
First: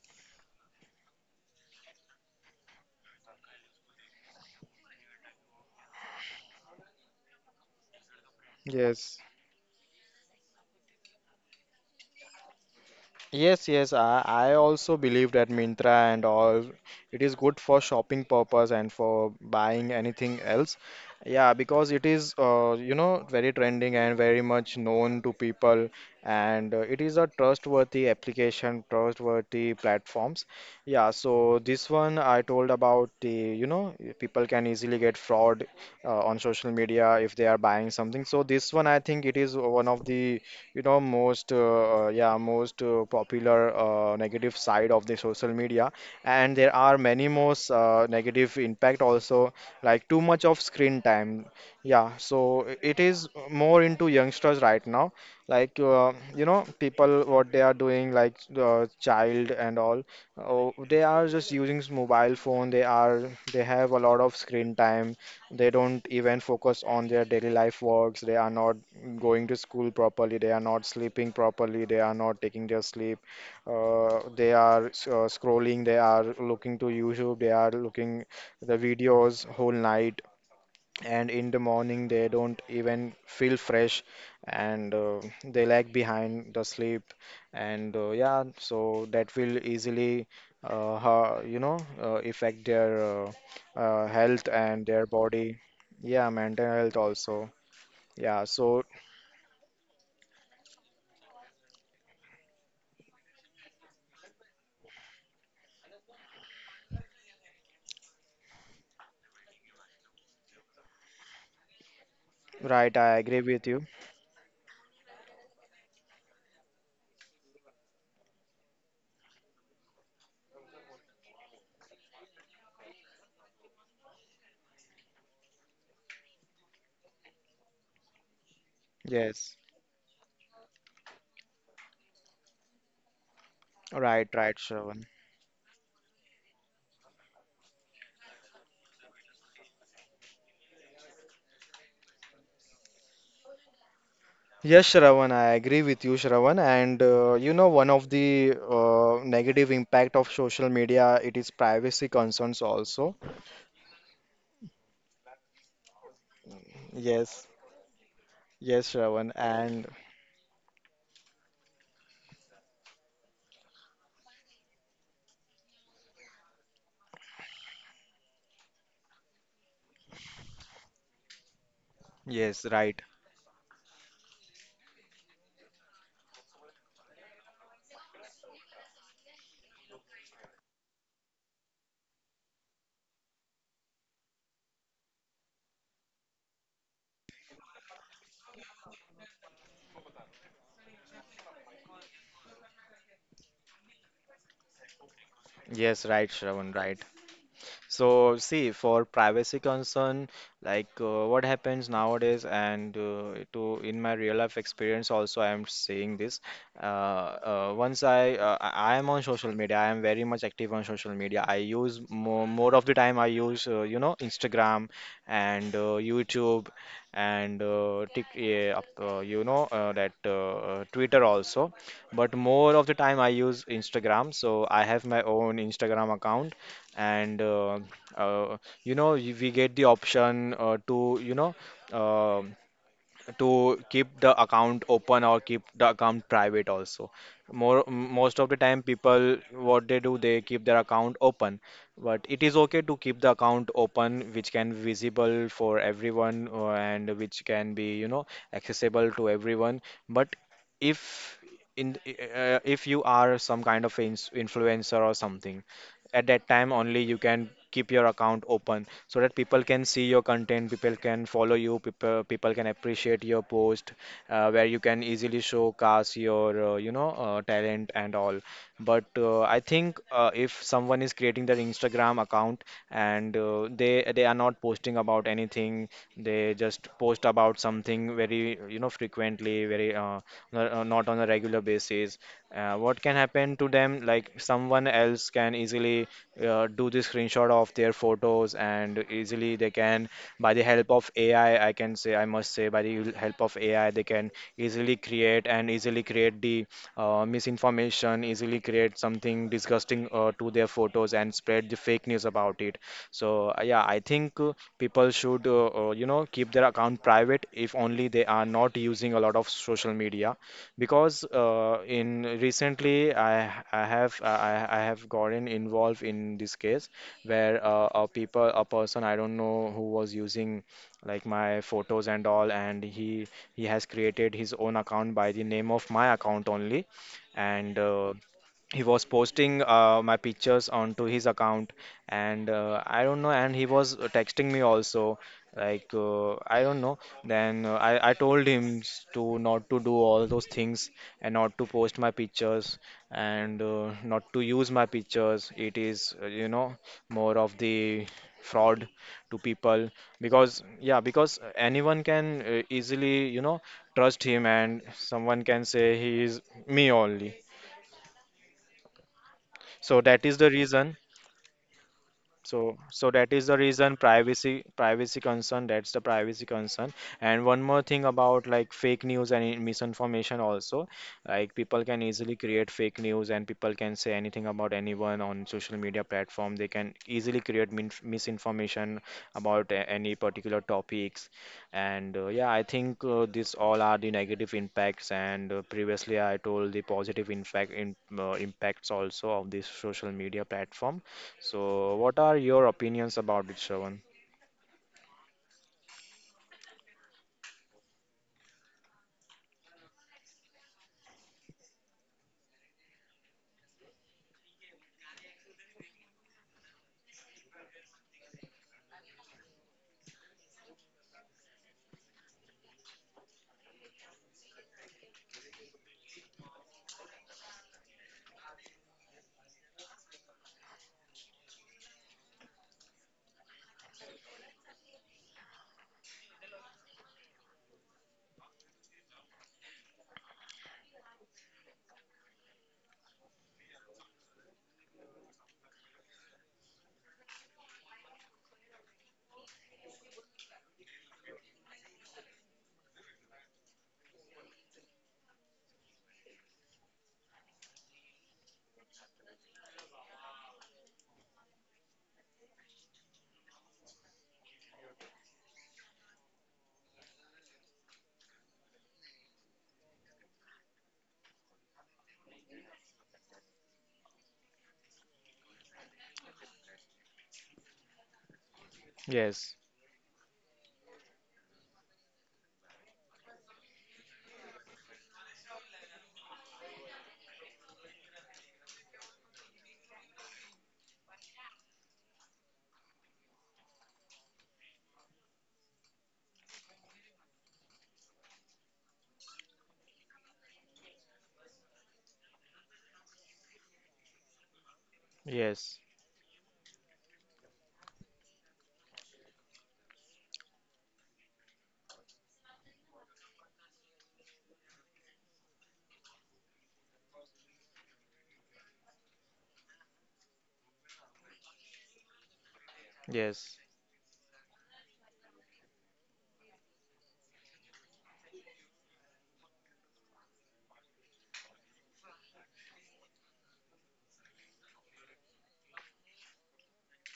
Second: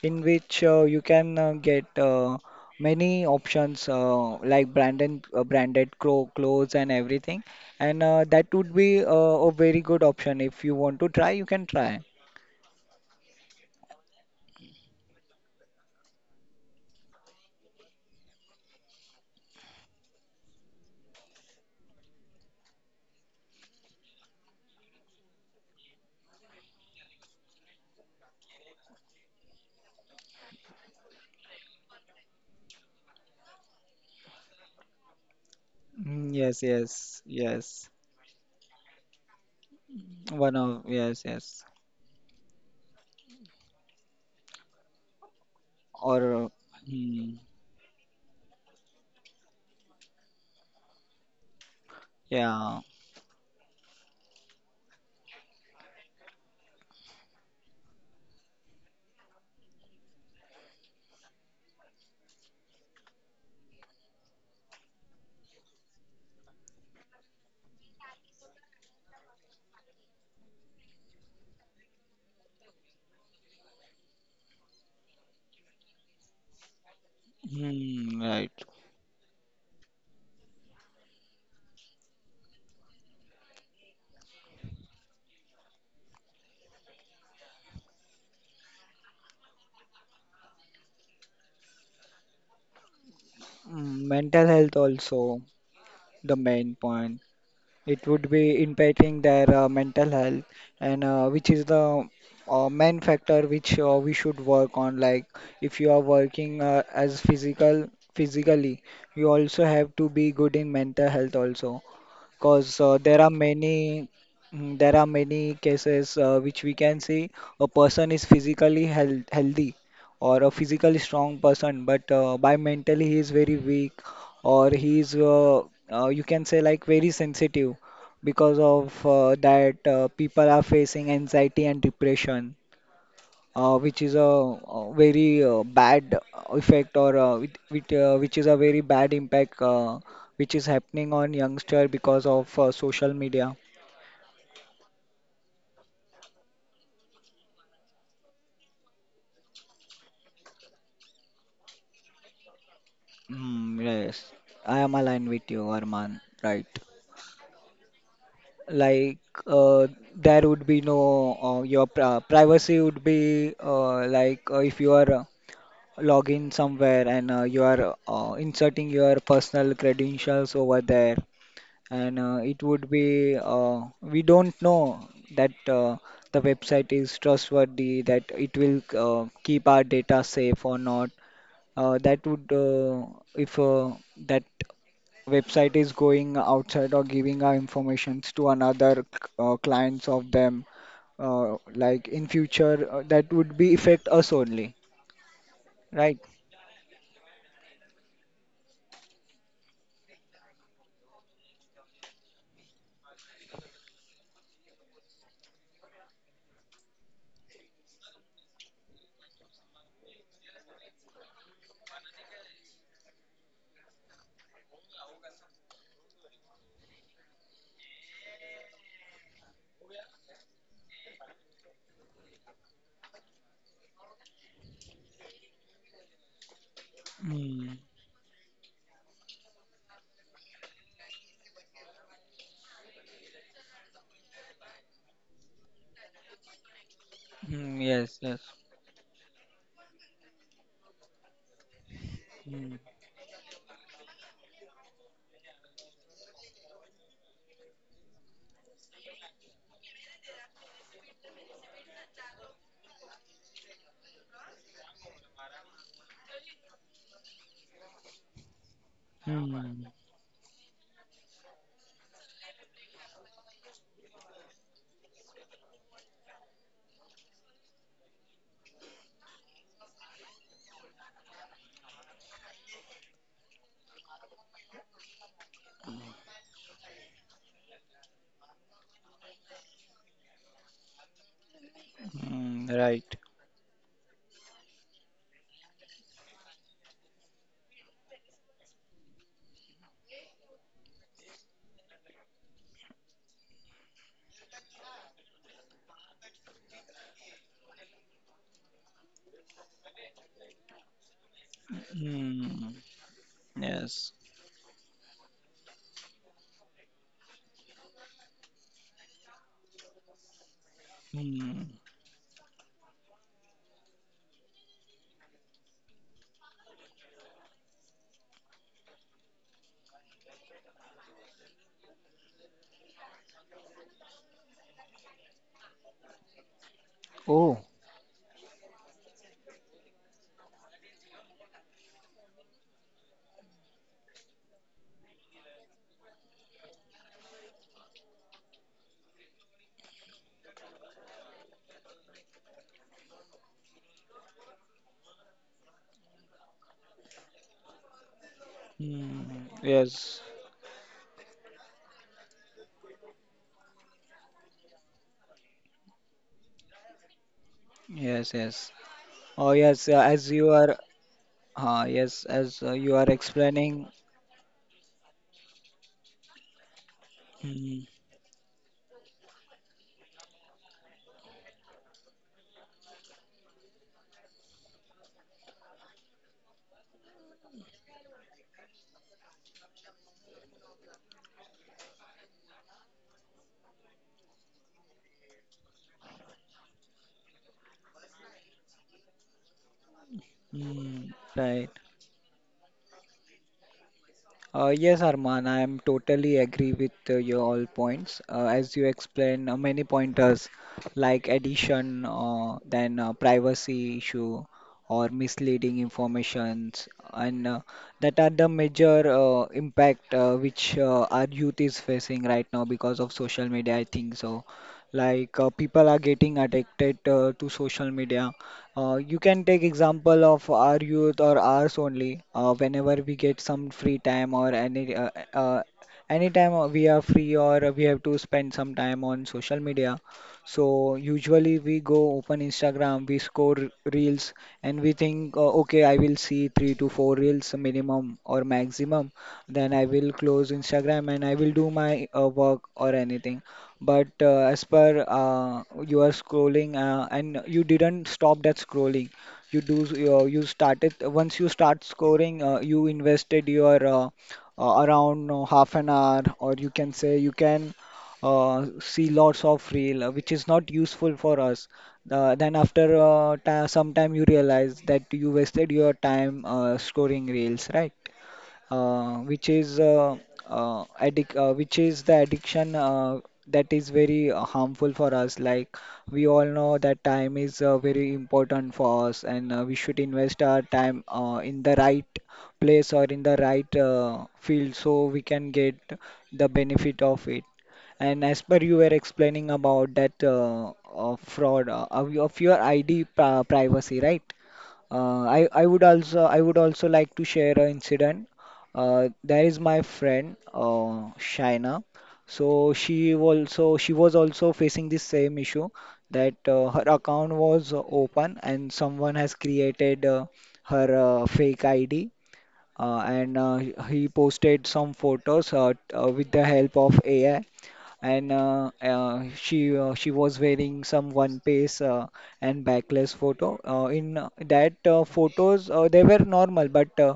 Speaker 2: in which you can get many options like branded branded clothes and everything. And that would be
Speaker 1: Yes.
Speaker 2: a very good option. If you want to try, you can try.
Speaker 1: Yes, yes, I also believe that Myntra and all, it is good for shopping purpose and for buying anything else. Yeah, because it is very trending and very much known to people, and it is a trustworthy application, trustworthy platforms. Yeah, so this one I told about the, people can easily get fraud
Speaker 2: Mm,
Speaker 1: on
Speaker 2: yes,
Speaker 1: social
Speaker 2: yes,
Speaker 1: media if they are
Speaker 2: yes.
Speaker 1: buying something. So this one I think it is one of the,
Speaker 2: One of, yes,
Speaker 1: most
Speaker 2: yes.
Speaker 1: uh, uh, yeah most uh, popular, negative side of the social media,
Speaker 2: Or
Speaker 1: and there are many
Speaker 2: mm,
Speaker 1: more negative impact also, like too much of screen time. Yeah. So
Speaker 2: yeah,
Speaker 1: it is more into youngsters right now. Like people, what they are doing, like child and all. Oh, they are just using mobile phone, they have a lot of screen time. They don't even focus on their daily life works. They are not going to school properly. They are not sleeping properly. They are not taking their sleep. They are scrolling. They are looking to YouTube. They are
Speaker 2: mm,
Speaker 1: looking
Speaker 2: right.
Speaker 1: the videos whole night, and in the morning they don't even feel fresh, and they lag behind the sleep, and yeah, so that will easily affect their
Speaker 2: Mm,
Speaker 1: health
Speaker 2: mental health
Speaker 1: and their
Speaker 2: also,
Speaker 1: body. Yeah,
Speaker 2: the
Speaker 1: mental
Speaker 2: main
Speaker 1: health
Speaker 2: point.
Speaker 1: also.
Speaker 2: It would
Speaker 1: Yeah.
Speaker 2: be
Speaker 1: So
Speaker 2: impacting their mental health, and which is the main factor which we should work on. Like if you are working as physically, you also have to be good in mental health also, because
Speaker 1: right, I
Speaker 2: there are
Speaker 1: agree with you.
Speaker 2: many mm, there are many cases which we can see a person is physically healthy or a physically strong person, but by mentally he is very weak, or he is you can say, like, very sensitive. Because of
Speaker 1: Yes.
Speaker 2: that people are facing anxiety and depression, which is a,
Speaker 1: Right, right, Shravan.
Speaker 2: very bad effect, or which is a very bad impact which is happening on youngster because of social media.
Speaker 1: Yes, Shravan, I agree with you, Shravan. And one of the negative impact of social media, it is privacy concerns also.
Speaker 2: Mm, yes, I am aligned with you, Arman. Right.
Speaker 1: Yes, yes,
Speaker 2: Like
Speaker 1: Shravan. And
Speaker 2: uh, there would be no your privacy would be like if you are logging somewhere and you are inserting your personal credentials over there, and
Speaker 1: yes,
Speaker 2: it would
Speaker 1: right.
Speaker 2: be we don't know that the website is trustworthy, that it will keep our data safe or not. That would if that website is going outside or giving our informations to another clients of them, like in future that would be affect us only,
Speaker 1: Yes,
Speaker 2: right.
Speaker 1: right, Shravan, right. So, see, for privacy concern, like what happens nowadays, and to in my real life experience also, I am saying this. Once I am on social media, I am very much active on social media. I use more, more of the time. I use, Instagram and YouTube and Tik, yeah, up- you know, that Twitter also. But more of the time, I use Instagram. So I have my own Instagram account, and
Speaker 2: Hmm.
Speaker 1: uh, we get the option to, um to keep the account open, or keep the account private also.
Speaker 2: Hmm. Yes. Yes.
Speaker 1: Most of the time, people, what they do, they keep their account open. But it is
Speaker 2: Hmm.
Speaker 1: okay to keep the account open, which can be visible for everyone, and which can be, accessible to everyone. But if in if you are some kind of ins influencer or something, at that time only you can keep your account open, so that people
Speaker 2: Hmm.
Speaker 1: can see your content, people can follow you, people can appreciate your post, where you can easily showcase your talent and all. But I think if someone is creating their Instagram account, and they are not posting about anything, they just post about something very, frequently, very not on a regular basis.
Speaker 2: Mm,
Speaker 1: What can
Speaker 2: right.
Speaker 1: happen to them, like someone else can easily do the screenshot of their photos, and easily they can, by the help of AI, I can say, I must say, by the help of AI, they can easily create and easily create the misinformation, easily create something disgusting to their photos, and spread the fake news
Speaker 2: Hmm.
Speaker 1: about it. So, yeah, I
Speaker 2: Yes.
Speaker 1: think people should, keep their account private if only they are not using a lot of social media, because
Speaker 2: Hmm.
Speaker 1: in recently I have gotten involved in this case, where a person I don't know, who was using like my photos and all, and he has created his own account by the name of my account only,
Speaker 2: Oh.
Speaker 1: and he was posting my pictures onto his account, and I don't know, and he was texting me also, like, I don't know. Then I told him to not to do all those things, and not to post my pictures, and not to use my pictures. It is, more of the fraud to
Speaker 2: Hmm.
Speaker 1: people,
Speaker 2: Yes.
Speaker 1: because, yeah, because anyone can easily, trust him, and someone can say he is me only.
Speaker 2: Yes. Yes. Oh, yes,
Speaker 1: So
Speaker 2: as
Speaker 1: that
Speaker 2: you
Speaker 1: is
Speaker 2: are,
Speaker 1: the reason.
Speaker 2: yes, as you are
Speaker 1: That is the
Speaker 2: explaining.
Speaker 1: reason: privacy concern. That's the privacy concern. And one
Speaker 2: Hmm.
Speaker 1: more thing about, like, fake news and misinformation also. Like people can easily create fake news, and people can say anything about anyone on social media platform. They can easily create min misinformation about any particular topics. And yeah, I think these all are the negative impacts. And previously I told the positive impacts also of this social media platform.
Speaker 2: Hmm. Right.
Speaker 1: So, what are your opinions about it, Shravan?
Speaker 2: Yes, Arman, I am totally agree with your all points. As you explain, many pointers like addition, then privacy issue or misleading informations, and that are the major impact which our youth is facing right now because of social media. I think so. Like people are getting addicted to social media. Uh, you can take example of our youth or ours only. Whenever we get some free time or any anytime we are free or we have to spend some time on social media, so usually we go open Instagram, we score reels, and we think, okay, I will see three to four reels minimum or maximum. Then I will close Instagram and I will do my work or anything. But as per you are scrolling and you didn't stop that scrolling. You started once you start scoring, you invested your around half an hour, or you can say you can see lots of reel which is not useful for us. Then after ta some time you realize that you wasted your time scoring reels, right? uh, which
Speaker 1: Yes,
Speaker 2: is uh, which is the addiction that is very harmful for us. Like we all know that time is very important for us, and we should invest our time in the right place or in the right field so we can get the benefit of it. And as per you were explaining about that fraud of your ID privacy, right?
Speaker 1: yes,
Speaker 2: I would also like to share an incident. There is my friend, Shaina. So she was also facing the same issue that her account was open and someone has created her fake ID uh, and
Speaker 1: yes,
Speaker 2: uh, he he posted some photos with the help of AI. And she was wearing some one piece and backless photo. In that photos they were normal, but uh,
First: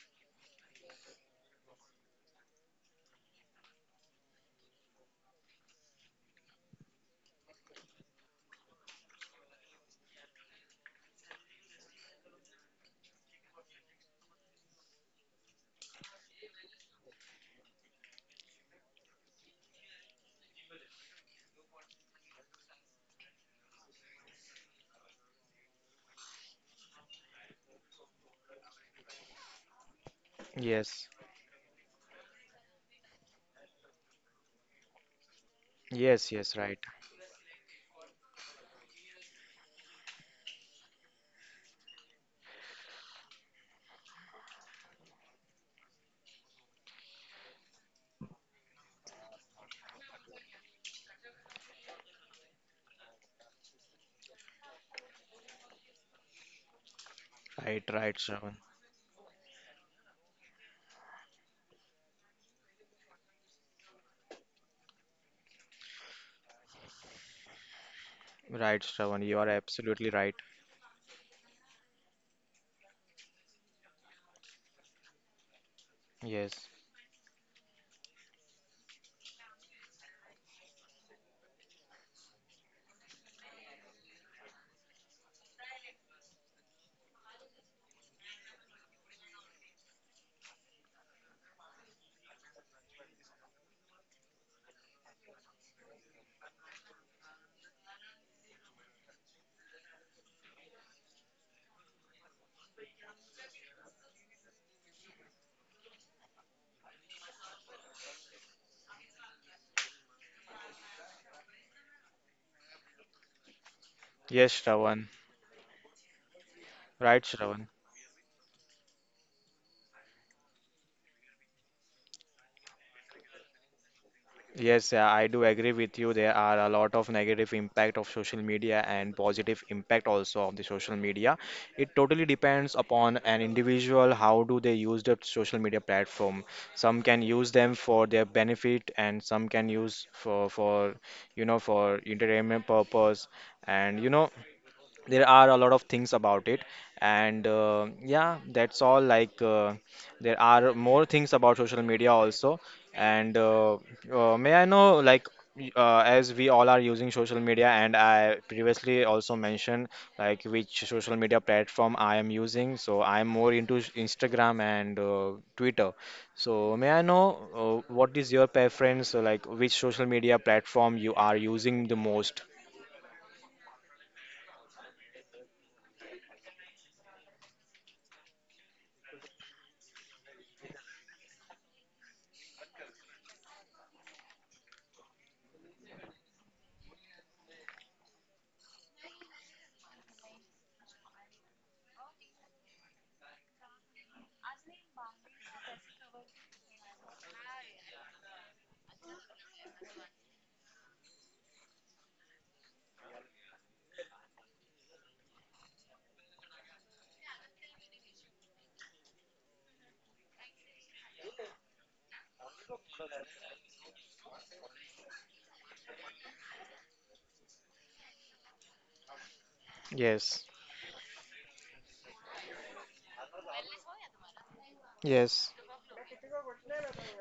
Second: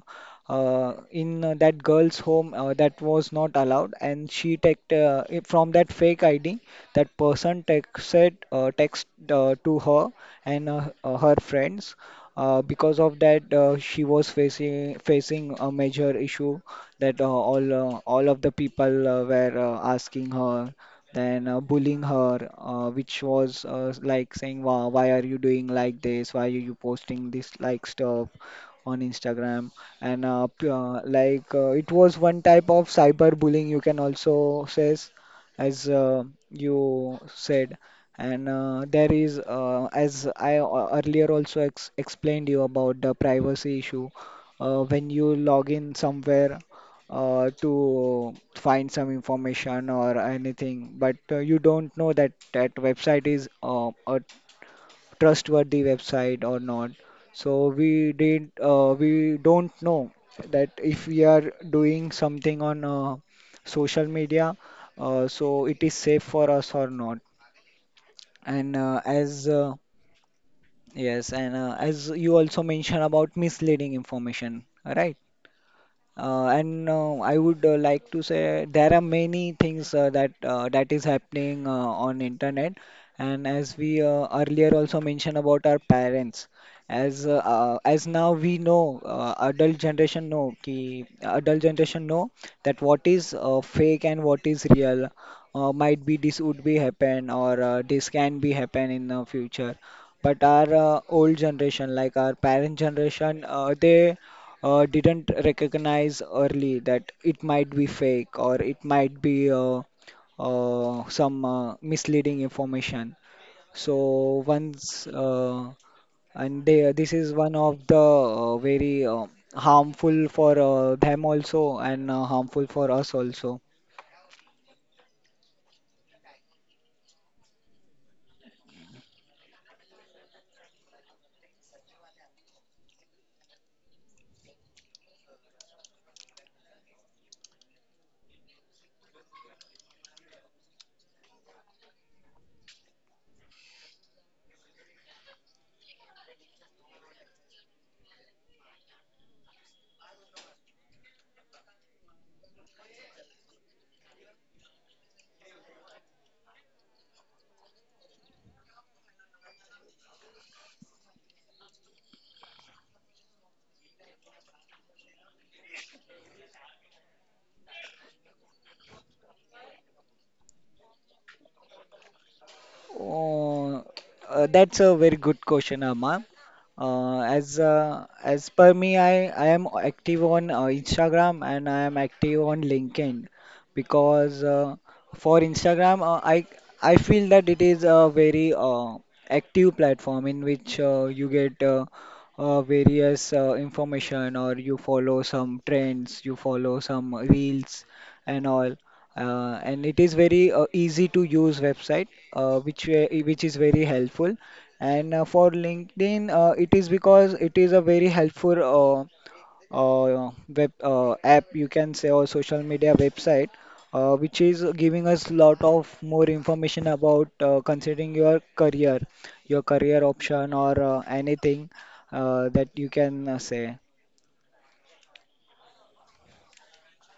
Speaker 2: uh, in uh, that girl's home that was not allowed, and she took it from that fake ID that person texted text to her and her friends. Because of that, she was facing a major issue that all of the people were asking her, then bullying her, which was like saying, "Why are you doing like this? Why are you posting this like stuff on Instagram?" And
Speaker 1: yes.
Speaker 2: like it was one type of cyber bullying, you can also says as
Speaker 1: Yes, yes, right,
Speaker 2: you said. And there is, as I earlier also ex explained you about the privacy issue, when you log in somewhere to find some information or anything, but you don't know that that website is a trustworthy website or not. So
Speaker 1: right,
Speaker 2: we
Speaker 1: right,
Speaker 2: did
Speaker 1: Shravan.
Speaker 2: uh, we don't know that if we are doing something on social media, so it is safe for us or not. And
Speaker 1: Right, Shravan, you
Speaker 2: as
Speaker 1: are absolutely right.
Speaker 2: yes, and as you also mentioned about misleading information, right?
Speaker 1: Yes,
Speaker 2: And I would like to say there are many things that is happening on internet. And as we earlier also mentioned about our parents, as now we know, adult generation know ki adult generation know that what is fake and what is real. Might be this would be happen or this can be happen in the future. But our old generation, like our parent generation, they didn't recognize early that it might be fake or it might be some misleading information. So
Speaker 1: yes,
Speaker 2: once
Speaker 1: Shravan,
Speaker 2: uh, this
Speaker 1: right,
Speaker 2: is one
Speaker 1: Shravan.
Speaker 2: of the very harmful for them also and harmful for us also.
Speaker 1: Yes, I do agree with you. There are a lot of negative impact of social media, and positive impact also of the social media. It totally depends upon an individual how do they use the social media platform. Some can use them for their benefit, and some can use for, for entertainment purpose. And there are a lot of things about it, and yeah, that's all. Like there are more things about social media also, and may I know, like, as we all are using social media, and I previously also mentioned like which social media platform I am using, so I am more into Instagram and Twitter. So may I know what is your preference, like which social media platform you are using the most?
Speaker 2: Oh, that's a very good question, Amma. As per me, I am active on Instagram and I am active on LinkedIn because for Instagram, I feel that it is a very active platform in which you get various information or you follow some trends, you follow some reels and all and it is very easy to use website which is very helpful and for LinkedIn it is because it is a very helpful web app you can say or social media website which is giving us lot of more information about considering your career
Speaker 1: Yes.
Speaker 2: option or anything that you can say
Speaker 1: Yes.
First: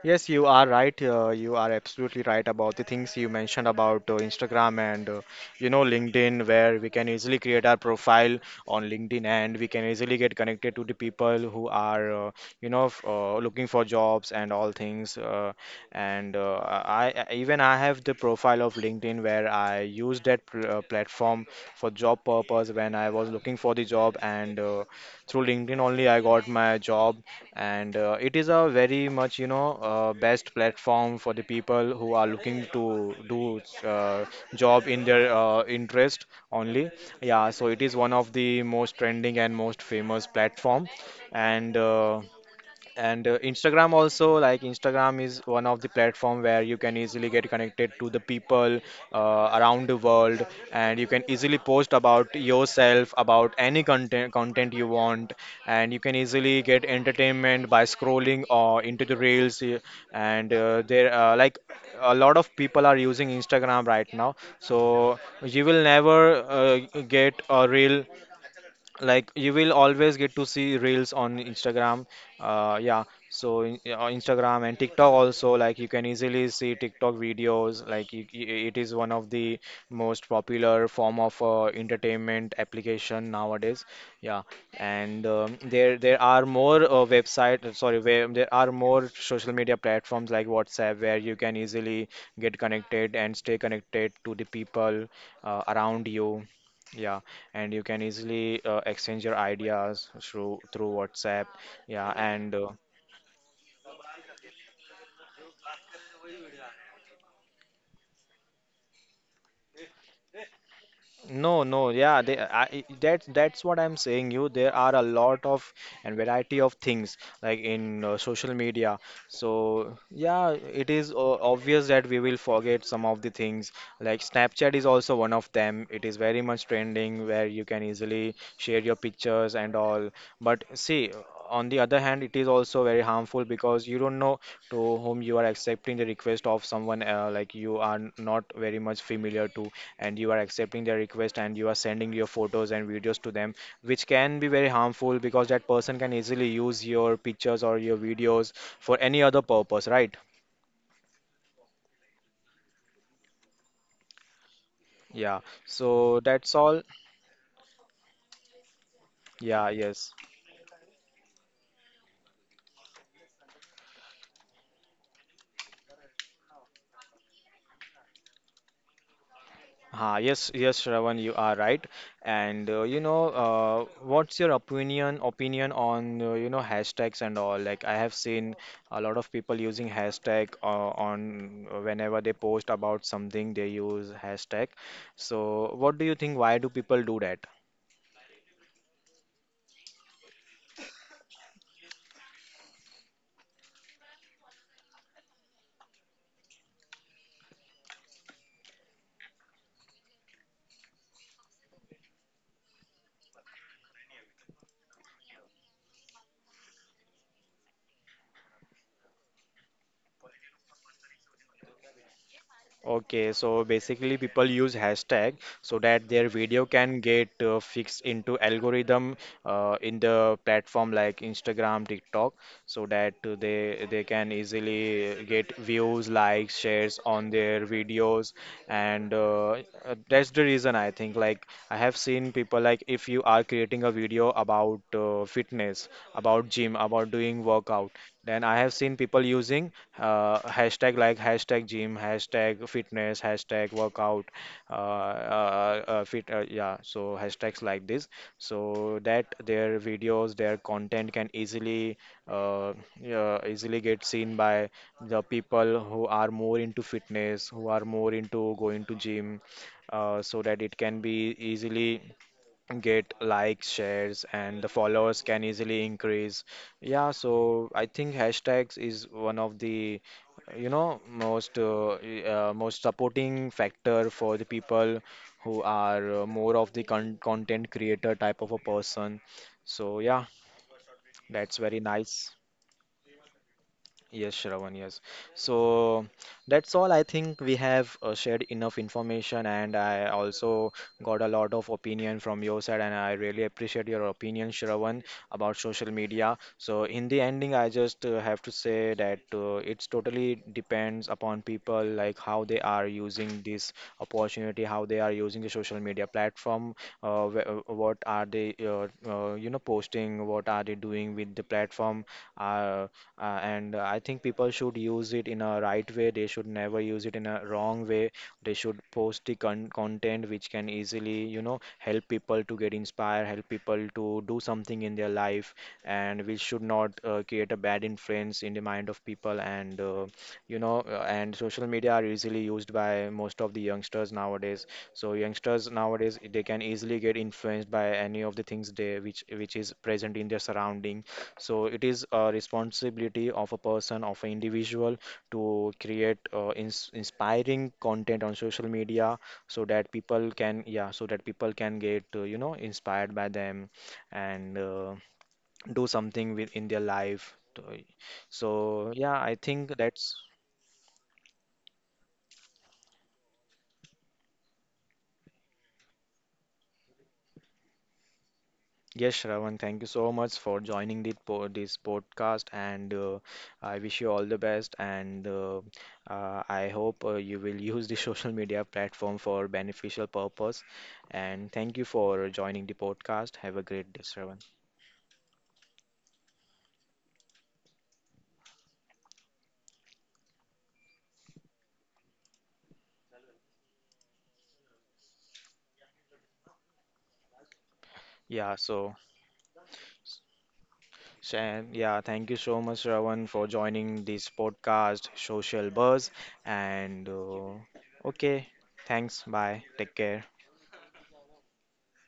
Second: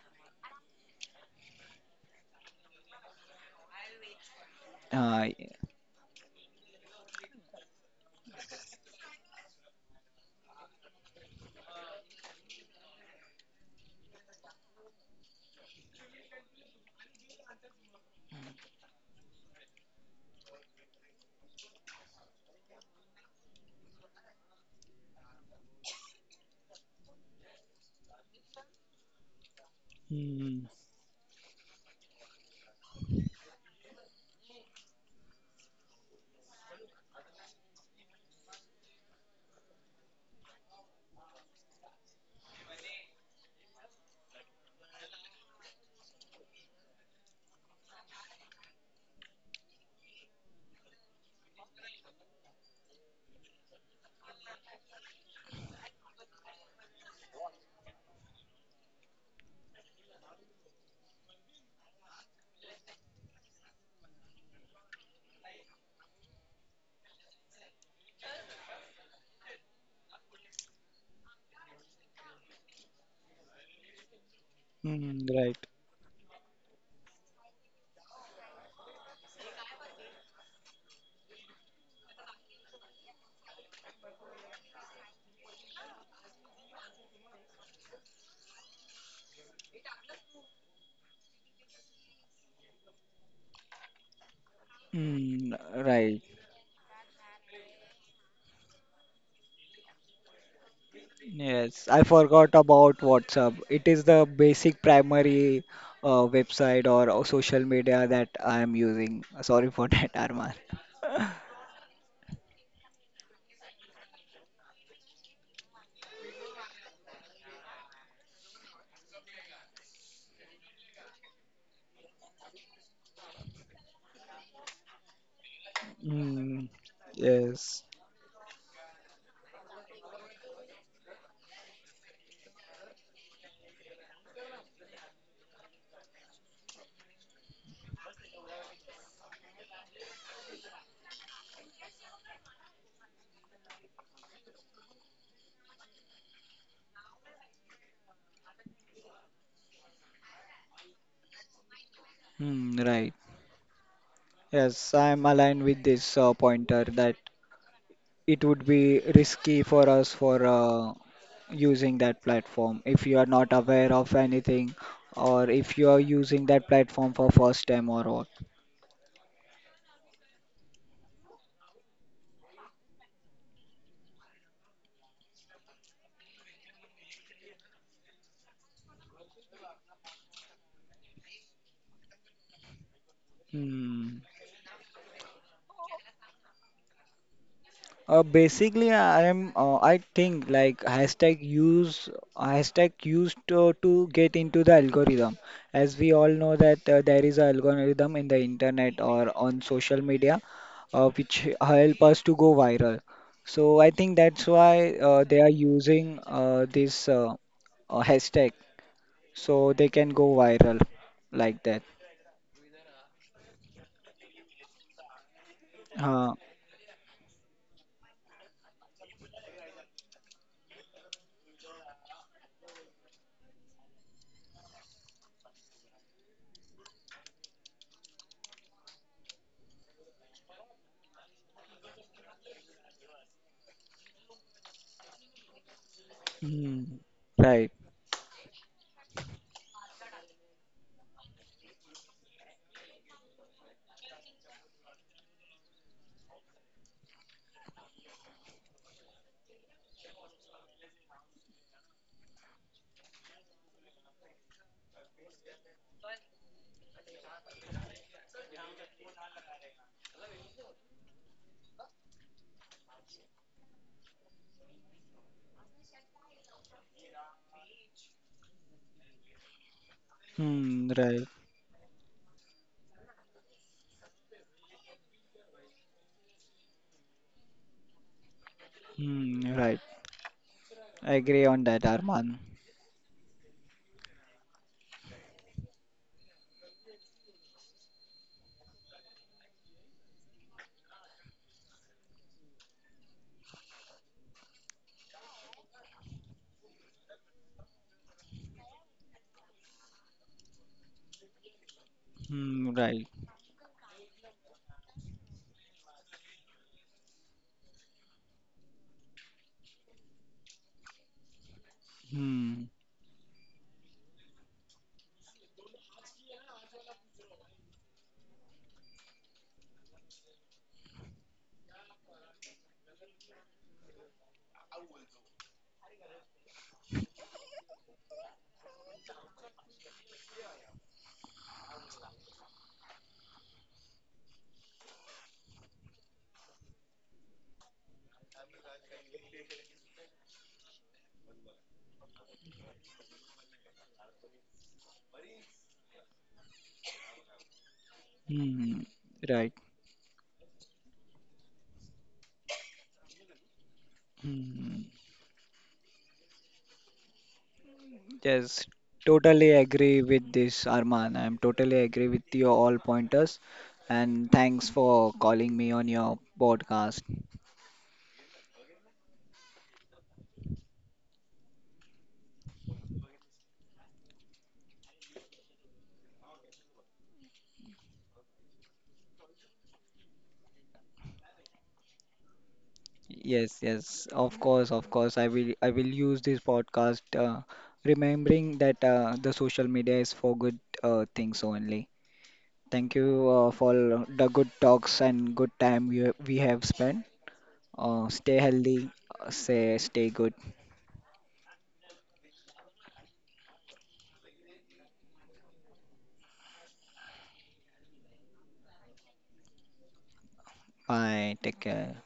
Speaker 1: Yes, you are right. You are absolutely right about the things you mentioned about Instagram and
Speaker 2: uh,
Speaker 1: LinkedIn, where we can easily create our profile on LinkedIn, and we can easily get connected to the people who are looking for jobs and all things. And Even I have the profile of LinkedIn where I used that pl platform for job purpose when I was looking for the job, and through LinkedIn only I got my job. And uh, it is a very much best
Speaker 2: mm,
Speaker 1: platform for the people who are looking to do uh, job in their interest only. Yeah, so it is one of the most trending and most famous platform. And uh, and uh, instagram also, like Instagram is one of the platform where you can easily get connected to the people around the world, and you can easily post about yourself, about any content you want. And you can easily get entertainment by scrolling or into the reels and there Like a lot of people are using Instagram right now. So you will never get a real, like you will always get to see reels on Instagram. On Instagram and TikTok
Speaker 2: mm,
Speaker 1: also,
Speaker 2: right
Speaker 1: like you can easily see TikTok videos. Like it is one of the most popular form of entertainment application nowadays. Yeah. And there are more website sorry where there are more social media platforms like WhatsApp, where you can easily get connected and stay connected to the people
Speaker 2: mm,
Speaker 1: around
Speaker 2: right
Speaker 1: you. Yeah. And you can easily exchange your ideas through WhatsApp.
Speaker 2: Yes, I
Speaker 1: Yeah,
Speaker 2: forgot
Speaker 1: and
Speaker 2: about WhatsApp. It is the basic primary website or social media that I am using. Sorry for that, Arman.
Speaker 1: No, no, yeah, that's what I'm saying you. There are a lot of and variety of things like in social media. So yeah, it is obvious that we will forget some of the things. Like Snapchat is also one of them. It is very
Speaker 2: Mm,
Speaker 1: much trending where you
Speaker 2: yes.
Speaker 1: can easily share your pictures and all. But see, on the other hand, it is also very harmful because you don't know to whom you are accepting the request of someone, like you are not very much familiar to, and you are accepting their request and you are sending your photos and videos to them, which can be very harmful because that person can easily use your pictures or your videos for any other purpose, right?
Speaker 2: Hmm, right. Yes, I am aligned
Speaker 1: Yeah.
Speaker 2: with this
Speaker 1: So that's
Speaker 2: pointer
Speaker 1: all.
Speaker 2: that it would be risky for
Speaker 1: Yeah,
Speaker 2: us
Speaker 1: yes.
Speaker 2: for using that platform if you are not aware of anything or if you are using that platform for first time or what.
Speaker 1: Ah, yes, yes, Shravan, you are right. And what's your opinion on hashtags and all? Like I have seen a lot of people using hashtag on whenever they post about something, they use
Speaker 2: Hmm.
Speaker 1: hashtag. So what do you think? Why do people do that?
Speaker 2: Basically, I am. I think like hashtag used to get into the algorithm. As we all know that there is an algorithm in the internet or on social media, which help us to go viral. So I think that's why they are using this hashtag so they can go viral like that.
Speaker 1: Okay, so basically people use hashtag so that
Speaker 2: Uh,
Speaker 1: their video can get fixed into algorithm in the platform like Instagram, TikTok, so that they can easily get views, likes, shares on their videos, and that's the reason. I think, like, I have seen people, like if you are creating a video about fitness, about gym,
Speaker 2: hmm,
Speaker 1: about doing
Speaker 2: right.
Speaker 1: workout, then I have seen people using hashtag like hashtag gym, hashtag fitness, hashtag workout. Yeah, so hashtags like this, so that their videos, their content can easily, uh, yeah, easily get seen by the people who are more into fitness, who are more into going to gym, so that it can be easily get likes, shares, and the followers can easily increase. Yeah, so I think hashtags is one of the you
Speaker 2: Hmm,
Speaker 1: know
Speaker 2: right.
Speaker 1: most uh, y- uh, most supporting factor for the people who are more of the content creator type of a person.
Speaker 2: Hmm, right.
Speaker 1: So yeah,
Speaker 2: I agree
Speaker 1: that's
Speaker 2: on
Speaker 1: very
Speaker 2: that,
Speaker 1: nice.
Speaker 2: Arman.
Speaker 1: Yes, Shravan, yes. So that's all. I think we have shared enough information, and I also got a lot of opinion from your side, and I really appreciate your opinion, Shravan, about social media. So in the ending, I just have to say that it's totally depends upon people, like how they
Speaker 2: Hmm,
Speaker 1: are
Speaker 2: right.
Speaker 1: using this opportunity, how they are using the social media platform, what are they, posting, what are they doing with the platform.
Speaker 2: Hmm.
Speaker 1: Uh, and I think people should use it in a right way. They should never use it in a wrong way. They should post the content which can easily, you know, help people to get inspired, help people to do something in their life. And we should not create a bad influence in the mind of people. And uh, you know uh, and social media are easily used by most of the youngsters nowadays. So youngsters nowadays, they can easily get influenced by any of the things they which is present in their surrounding. So it is a responsibility of a person, of an individual, to create inspiring content on social
Speaker 2: Hmm.
Speaker 1: media,
Speaker 2: Right.
Speaker 1: so that people can, yeah, so that people can get, inspired by them, and
Speaker 2: Hmm.
Speaker 1: uh, do something with in their life.
Speaker 2: Yes.
Speaker 1: So yeah, I
Speaker 2: Totally
Speaker 1: think
Speaker 2: agree
Speaker 1: that's.
Speaker 2: with this, Arman. I'm totally agree with your all pointers. And thanks for calling me on your podcast.
Speaker 1: Yes, Shravan, thank you so much for joining this podcast. And I wish you all the best. And I hope you will use the social media platform for beneficial purpose. And thank you for joining the podcast. Have
Speaker 2: Yes,
Speaker 1: a great day,
Speaker 2: yes.
Speaker 1: Shravan.
Speaker 2: Of course, of course. I will use this podcast remembering that the social media is for good things only. Thank you for the good talks and good time we have spent. Stay
Speaker 1: Yeah,
Speaker 2: healthy,
Speaker 1: so
Speaker 2: say stay good.
Speaker 1: yeah, thank you so much, Shravan, for joining this podcast, Social Buzz. And okay, thanks. Bye. Take care.
Speaker 2: Bye. Take care.